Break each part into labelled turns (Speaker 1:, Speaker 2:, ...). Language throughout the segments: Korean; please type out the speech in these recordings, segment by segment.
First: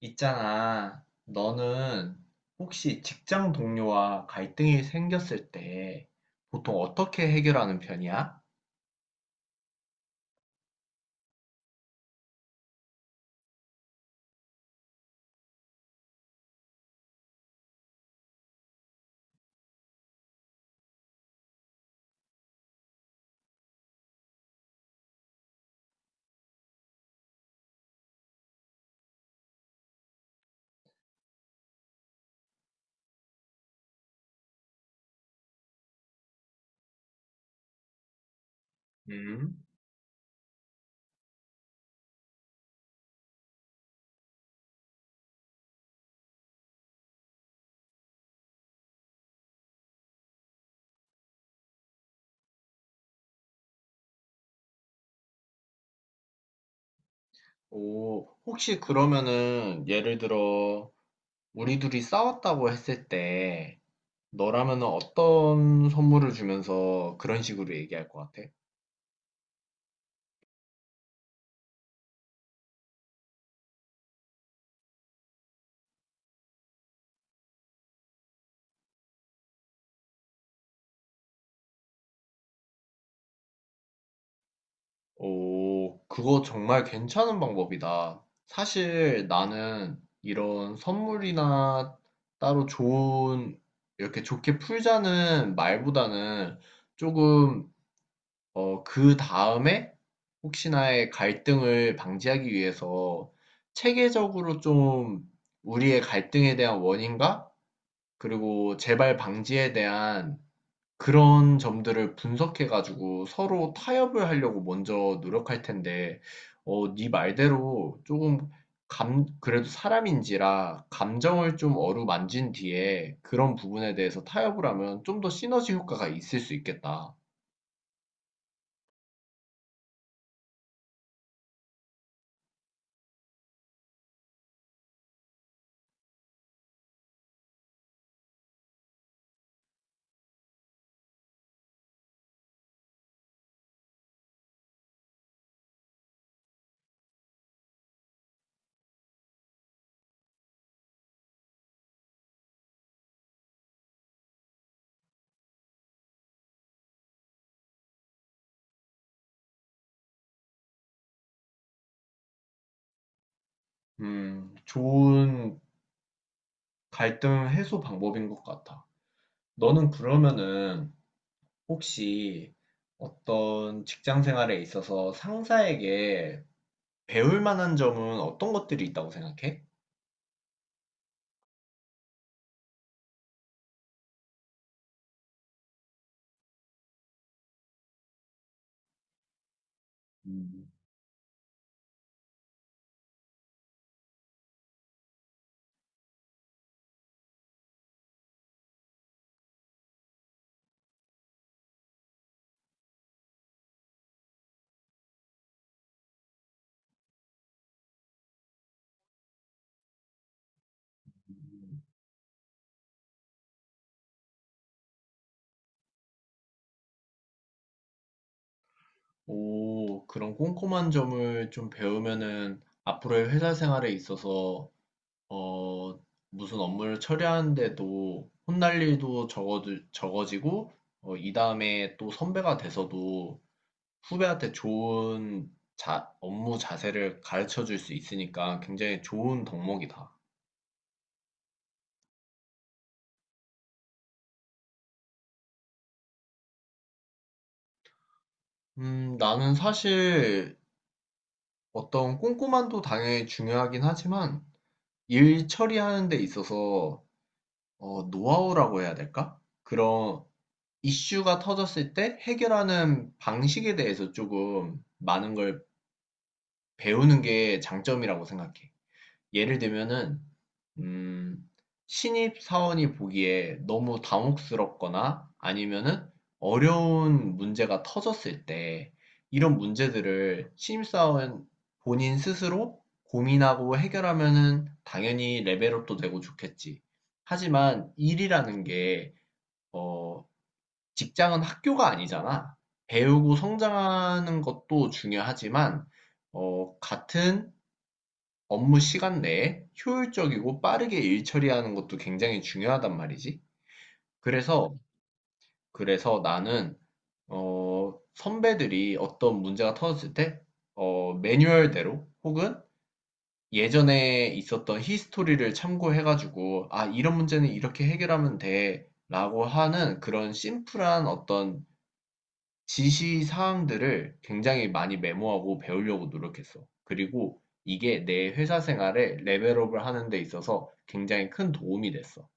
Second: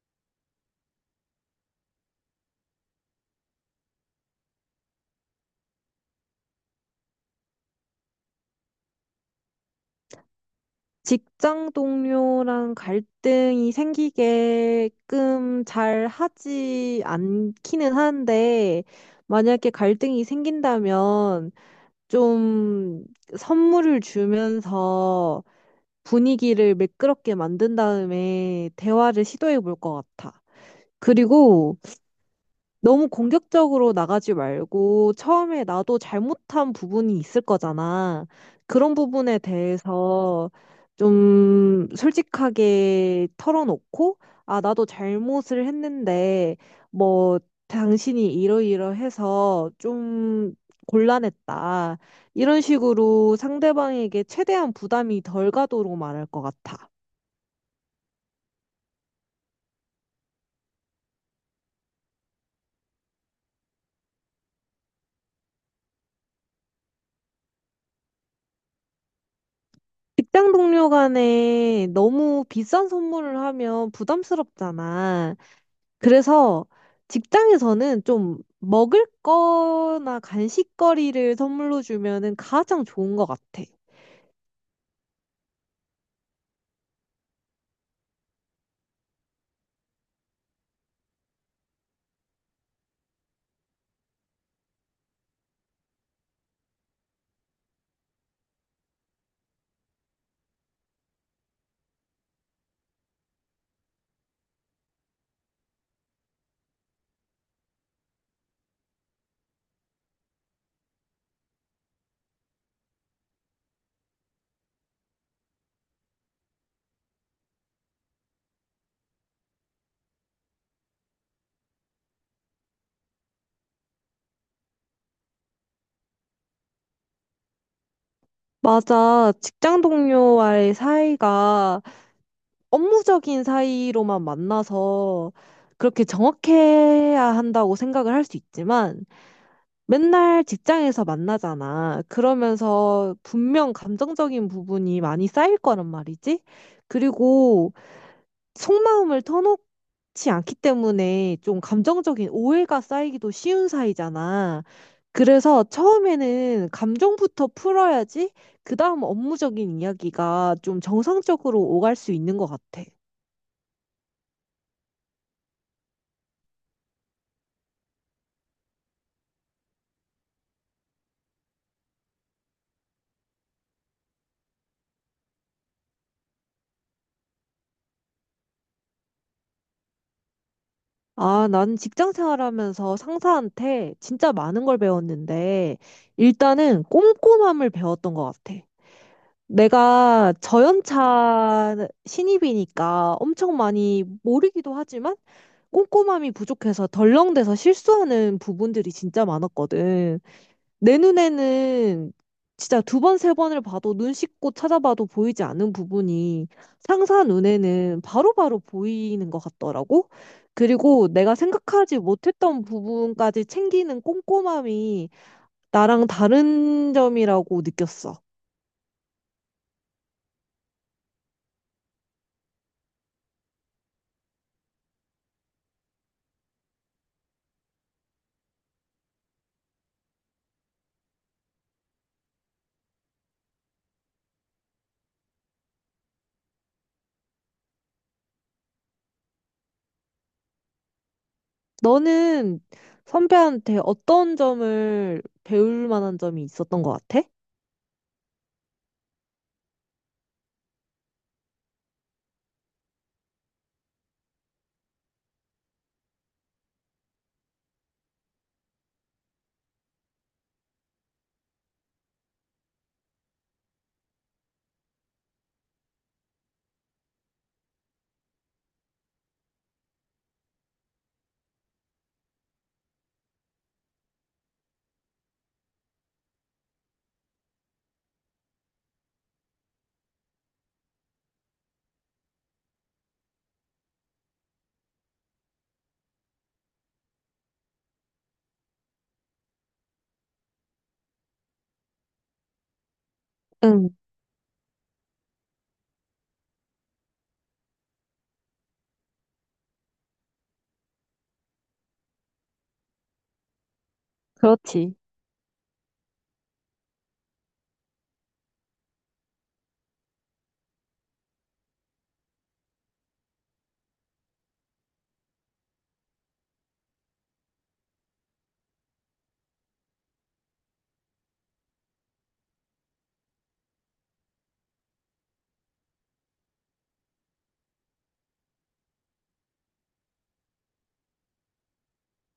Speaker 1: 있잖아. 너는 혹시 직장 동료와 갈등이 생겼을 때 보통 어떻게 해결하는 편이야?
Speaker 2: 직장 동료랑 갈등이 생기게끔 잘 하지 않기는 한데, 만약에 갈등이 생긴다면 좀 선물을 주면서 분위기를 매끄럽게 만든 다음에 대화를 시도해 볼 것 같아. 그리고 너무 공격적으로 나가지 말고 처음에 나도 잘못한 부분이 있을 거잖아. 그런 부분에
Speaker 1: 음?
Speaker 2: 대해서 좀 솔직하게 털어놓고, 아, 나도 잘못을 했는데, 뭐, 당신이 이러이러해서 좀 곤란했다. 이런 식으로 상대방에게 최대한 부담이 덜 가도록 말할 것 같아.
Speaker 1: 오, 혹시 그러면은 예를 들어 우리 둘이 싸웠다고 했을 때 너라면은 어떤 선물을 주면서 그런 식으로 얘기할 것 같아?
Speaker 2: 직장 동료 간에 너무 비싼 선물을 하면 부담스럽잖아. 그래서 직장에서는 좀 먹을 거나 간식거리를 선물로 주면은 가장 좋은 것 같아.
Speaker 1: 오, 그거 정말 괜찮은 방법이다. 사실 나는 이런 선물이나 따로 좋은, 이렇게 좋게 풀자는 말보다는 조금, 그 다음에 혹시나의 갈등을 방지하기 위해서 체계적으로 좀 우리의 갈등에 대한 원인과 그리고 재발 방지에 대한 그런 점들을 분석해 가지고 서로 타협을 하려고 먼저 노력할 텐데, 네 말대로 조금 그래도 사람인지라 감정을 좀 어루만진 뒤에 그런 부분에 대해서 타협을 하면 좀 더 시너지 효과가 있을 수 있겠다.
Speaker 2: 맞아. 직장 동료와의 사이가 업무적인 사이로만 만나서 그렇게 정확해야 한다고 생각을 할 수 있지만 맨날 직장에서 만나잖아. 그러면서 분명 감정적인 부분이 많이 쌓일 거란 말이지. 그리고 속마음을 터놓지 않기 때문에 좀 감정적인 오해가 쌓이기도 쉬운 사이잖아. 그래서 처음에는 감정부터 풀어야지 그다음 업무적인 이야기가 좀 정상적으로 오갈 수 있는 것 같아.
Speaker 1: 좋은 갈등 해소 방법인 것 같아. 너는 그러면은 혹시 어떤 직장 생활에 있어서 상사에게 배울 만한 점은 어떤 것들이 있다고 생각해?
Speaker 2: 아, 난 직장 생활하면서 상사한테 진짜 많은 걸 배웠는데 일단은 꼼꼼함을 배웠던 것 같아. 내가
Speaker 1: 음.
Speaker 2: 저연차 신입이니까 엄청 많이 모르기도 하지만 꼼꼼함이 부족해서 덜렁대서 실수하는 부분들이 진짜 많았거든. 내 눈에는 진짜 두 번, 세 번을 봐도 눈 씻고 찾아봐도 보이지 않은 부분이 상사 눈에는 바로바로 보이는 것 같더라고. 그리고 내가 생각하지 못했던 부분까지 챙기는 꼼꼼함이 나랑 다른 점이라고 느꼈어.
Speaker 1: 오, 그런 꼼꼼한 점을 좀 배우면은 앞으로의 회사 생활에 있어서 어, 무슨 업무를 처리하는데도 혼날 일도 적어지고 이 다음에 또 선배가 돼서도 후배한테 좋은 업무 자세를 가르쳐 줄 수 있으니까 굉장히 좋은 덕목이다.
Speaker 2: 너는 선배한테 어떤 점을 배울 만한 점이 있었던 것 같아?
Speaker 1: 나는 사실 어떤 꼼꼼함도 당연히 중요하긴 하지만 일 처리하는 데 있어서 노하우라고 해야 될까? 그런 이슈가 터졌을 때 해결하는 방식에 대해서 조금 많은 걸 배우는 게 장점이라고 생각해. 예를 들면은, 음, 신입 사원이 보기에 너무 당혹스럽거나 아니면은 어려운 문제가 터졌을 때 이런 문제들을 신입 사원 본인 스스로 고민하고 해결하면은 당연히 레벨업도 되고 좋겠지. 하지만 일이라는 게 어, 직장은 학교가 아니잖아. 배우고
Speaker 2: 응,
Speaker 1: 성장하는 것도 중요하지만, 같은 업무 시간 내에 효율적이고 빠르게 일 처리하는 것도 굉장히 중요하단 말이지. 그래서,
Speaker 2: 그렇지.
Speaker 1: 그래서 나는, 선배들이 어떤 문제가 터졌을 때, 매뉴얼대로 혹은 예전에 있었던 히스토리를 참고해가지고, 아, 이런 문제는 이렇게 해결하면 돼. 라고 하는 그런 심플한 어떤 지시 사항들을 굉장히 많이 메모하고 배우려고 노력했어. 그리고 이게 내 회사 생활에 레벨업을 하는 데 있어서 굉장히 큰 도움이 됐어.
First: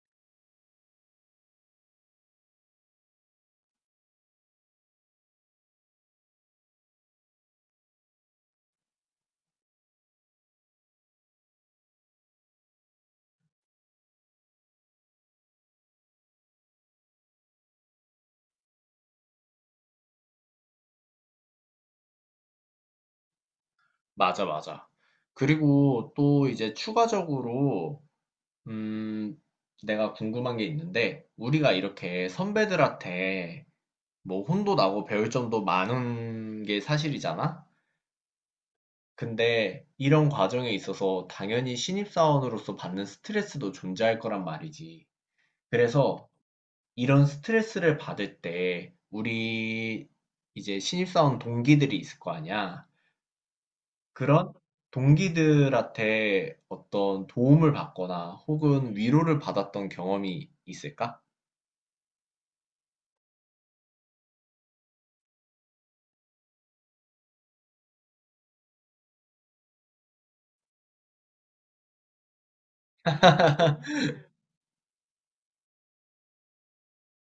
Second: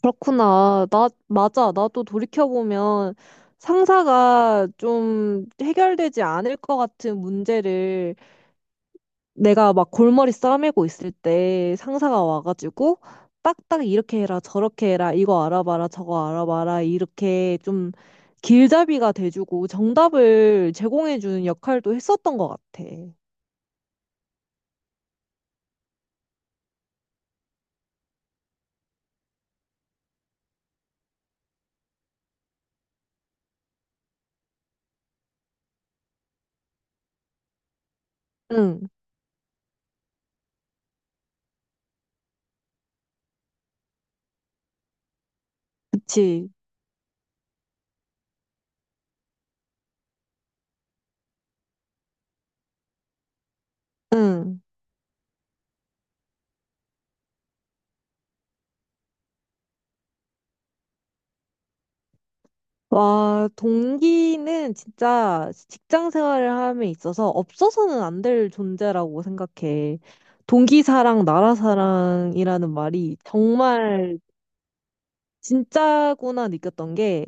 Speaker 2: 그렇구나. 나, 맞아. 나도 돌이켜보면 상사가 좀 해결되지 않을 것 같은 문제를 내가 막 골머리 싸매고 있을 때 상사가 와가지고 딱딱 이렇게 해라, 저렇게 해라, 이거 알아봐라, 저거 알아봐라, 이렇게 좀 길잡이가 돼주고 정답을 제공해주는 역할도 했었던 것 같아.
Speaker 1: 맞아, 맞아. 그리고 또 이제 추가적으로, 음, 내가 궁금한 게 있는데, 우리가 이렇게 선배들한테 뭐 혼도 나고 배울 점도 많은 게 사실이잖아?
Speaker 2: 응,
Speaker 1: 근데 이런 과정에 있어서 당연히 신입사원으로서 받는 스트레스도 존재할 거란 말이지. 그래서
Speaker 2: 그치.
Speaker 1: 이런 스트레스를 받을 때 우리 이제 신입사원 동기들이 있을 거 아니야. 그런
Speaker 2: 응.
Speaker 1: 동기들한테 어떤 도움을 받거나 혹은 위로를 받았던 경험이 있을까?
Speaker 2: 와, 동기는 진짜 직장 생활을 함에 있어서 없어서는 안 될 존재라고 생각해. 동기사랑 나라사랑이라는 말이 정말 진짜구나 느꼈던 게,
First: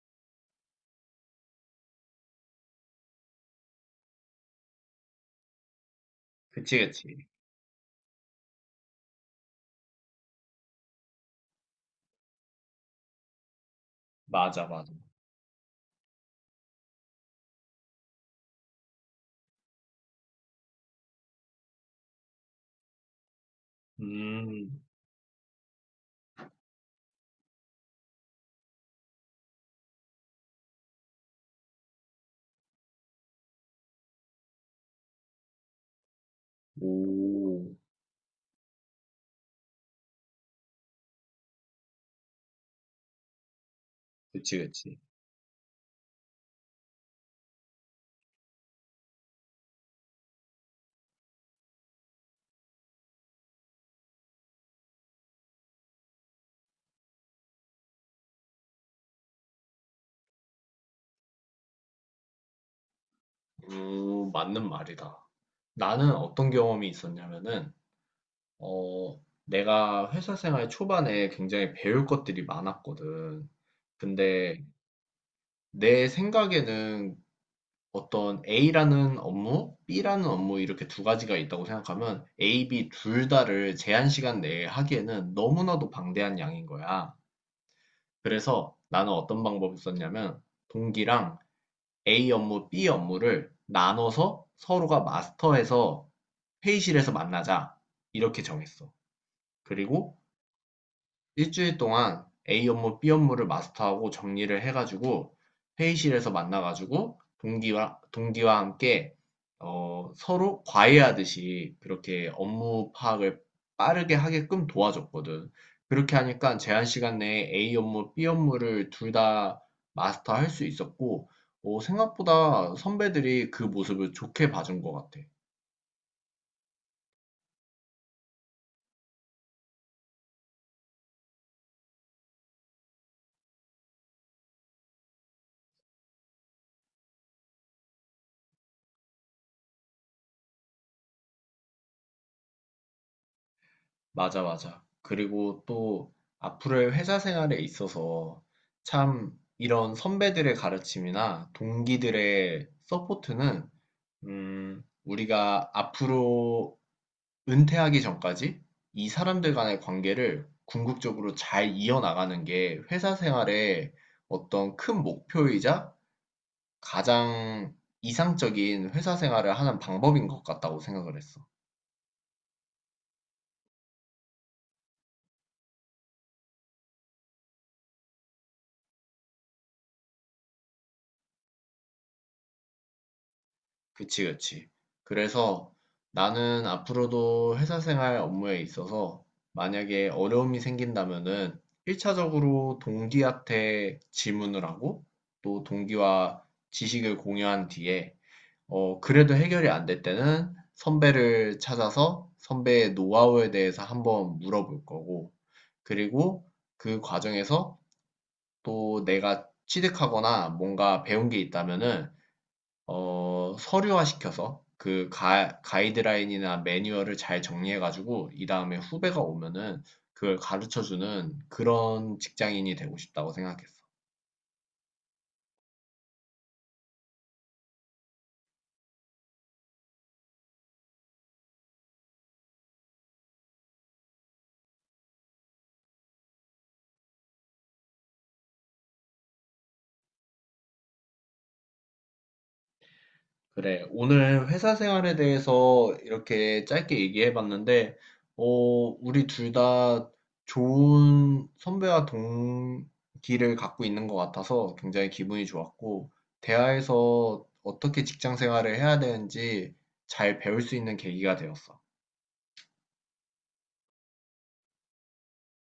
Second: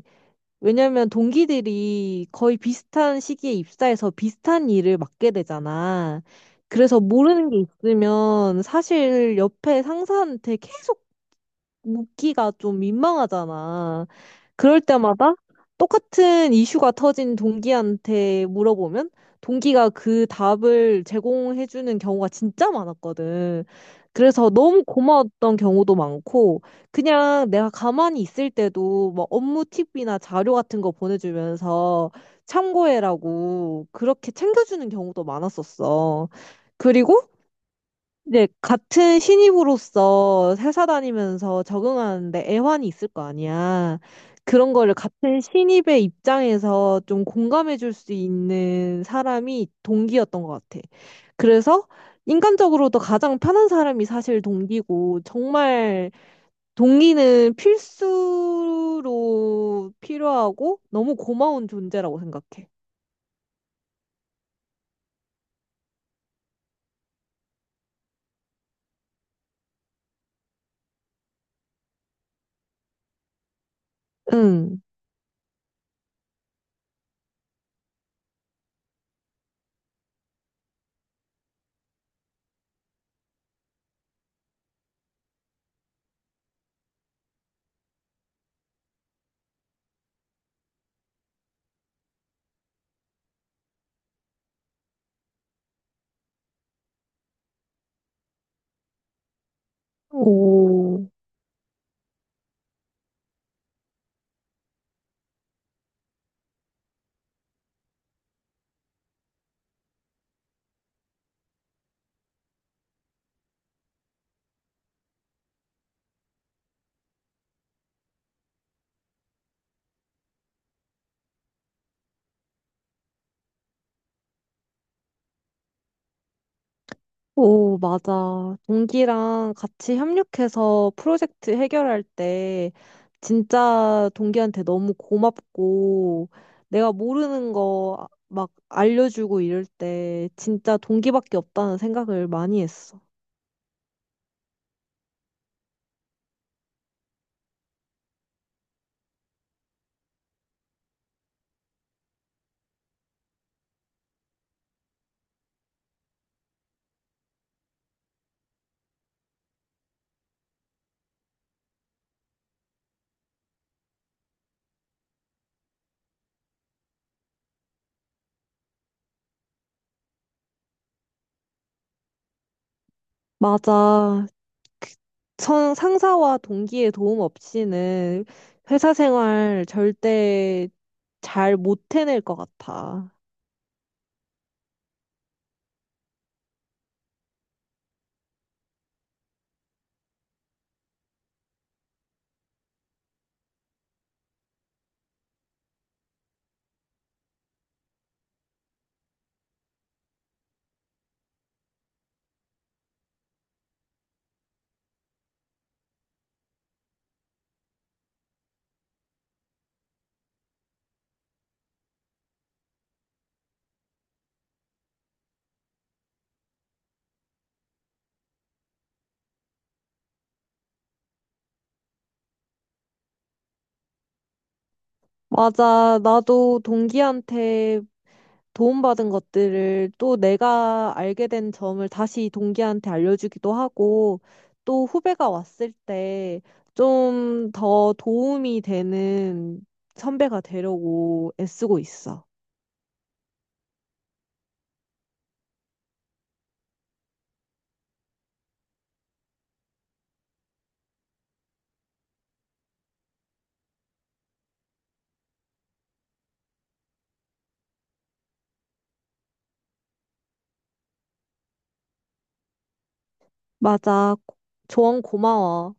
Speaker 2: 왜냐면 동기들이 거의 비슷한 시기에 입사해서 비슷한 일을 맡게 되잖아.
Speaker 1: 그치,
Speaker 2: 그래서
Speaker 1: 그치.
Speaker 2: 모르는 게 있으면 사실 옆에 상사한테 계속 묻기가 좀 민망하잖아.
Speaker 1: 맞아,
Speaker 2: 그럴
Speaker 1: 맞아.
Speaker 2: 때마다 똑같은 이슈가 터진 동기한테 물어보면 동기가 그 답을 제공해주는 경우가 진짜 많았거든. 그래서
Speaker 1: 음,
Speaker 2: 너무 고마웠던 경우도 많고, 그냥 내가 가만히 있을 때도 막 업무 팁이나 자료 같은 거 보내주면서 참고해라고 그렇게 챙겨주는 경우도 많았었어. 그리고
Speaker 1: 오,
Speaker 2: 이제 같은 신입으로서 회사 다니면서 적응하는데 애환이 있을 거 아니야.
Speaker 1: 그치,
Speaker 2: 그런 거를
Speaker 1: 그치.
Speaker 2: 같은 신입의 입장에서 좀 공감해 줄 수 있는 사람이 동기였던 것 같아. 그래서 인간적으로도 가장 편한 사람이 사실 동기고, 정말 동기는 필수로 필요하고 너무 고마운 존재라고 생각해.
Speaker 1: 오, 맞는 말이다. 나는 어떤 경험이 있었냐면은, 내가 회사 생활 초반에 굉장히 배울 것들이 많았거든. 근데
Speaker 2: 응.
Speaker 1: 내 생각에는 어떤 A라는 업무, B라는 업무 이렇게 두 가지가 있다고 생각하면 A, B 둘 다를 제한 시간 내에 하기에는 너무나도 방대한 양인 거야. 그래서 나는 어떤 방법을 썼냐면 동기랑 A 업무, B 업무를 나눠서 서로가 마스터해서 회의실에서 만나자. 이렇게 정했어. 그리고
Speaker 2: 오.
Speaker 1: 일주일 동안 A 업무, B 업무를 마스터하고 정리를 해가지고 회의실에서 만나가지고 동기와 함께 서로 과외하듯이 그렇게 업무 파악을 빠르게 하게끔 도와줬거든. 그렇게 하니까 제한 시간 내에 A 업무, B 업무를 둘 다 마스터할 수 있었고, 생각보다 선배들이 그 모습을 좋게 봐준 것 같아.
Speaker 2: 오, 맞아. 동기랑 같이 협력해서 프로젝트 해결할 때 진짜 동기한테 너무 고맙고 내가 모르는 거 막 알려주고 이럴 때 진짜 동기밖에 없다는 생각을 많이 했어.
Speaker 1: 맞아, 맞아. 그리고 또 앞으로의 회사 생활에 있어서 참 이런 선배들의 가르침이나 동기들의 서포트는, 우리가 앞으로 은퇴하기 전까지 이 사람들 간의 관계를 궁극적으로 잘 이어나가는 게 회사 생활의 어떤 큰 목표이자 가장 이상적인 회사 생활을 하는 방법인 것 같다고 생각을 했어.
Speaker 2: 맞아. 그 상사와 동기의 도움 없이는 회사 생활 절대 잘 못 해낼 것 같아.
Speaker 1: 그치, 그치. 그래서 나는 앞으로도 회사 생활 업무에 있어서 만약에 어려움이 생긴다면은 1차적으로 동기한테 질문을 하고 또 동기와 지식을 공유한 뒤에 그래도 해결이 안 될 때는 선배를 찾아서 선배의 노하우에 대해서 한번 물어볼 거고 그리고 그 과정에서 또 내가 취득하거나 뭔가 배운 게 있다면은 서류화시켜서 그 가이드라인이나 매뉴얼을 잘 정리해가지고 이 다음에 후배가 오면은 그걸 가르쳐주는 그런 직장인이 되고 싶다고 생각했어.
Speaker 2: 맞아. 나도 동기한테 도움받은 것들을 또 내가 알게 된 점을 다시 동기한테 알려주기도 하고 또 후배가 왔을 때 좀 더 도움이 되는 선배가 되려고 애쓰고 있어.
Speaker 1: 그래, 오늘 회사 생활에 대해서 이렇게 짧게 얘기해봤는데, 어, 우리 둘 다 좋은 선배와 동기를 갖고 있는 것 같아서 굉장히 기분이 좋았고, 대화에서 어떻게 직장 생활을 해야 되는지 잘 배울 수 있는 계기가 되었어.
Speaker 2: 맞아. 조언 고마워.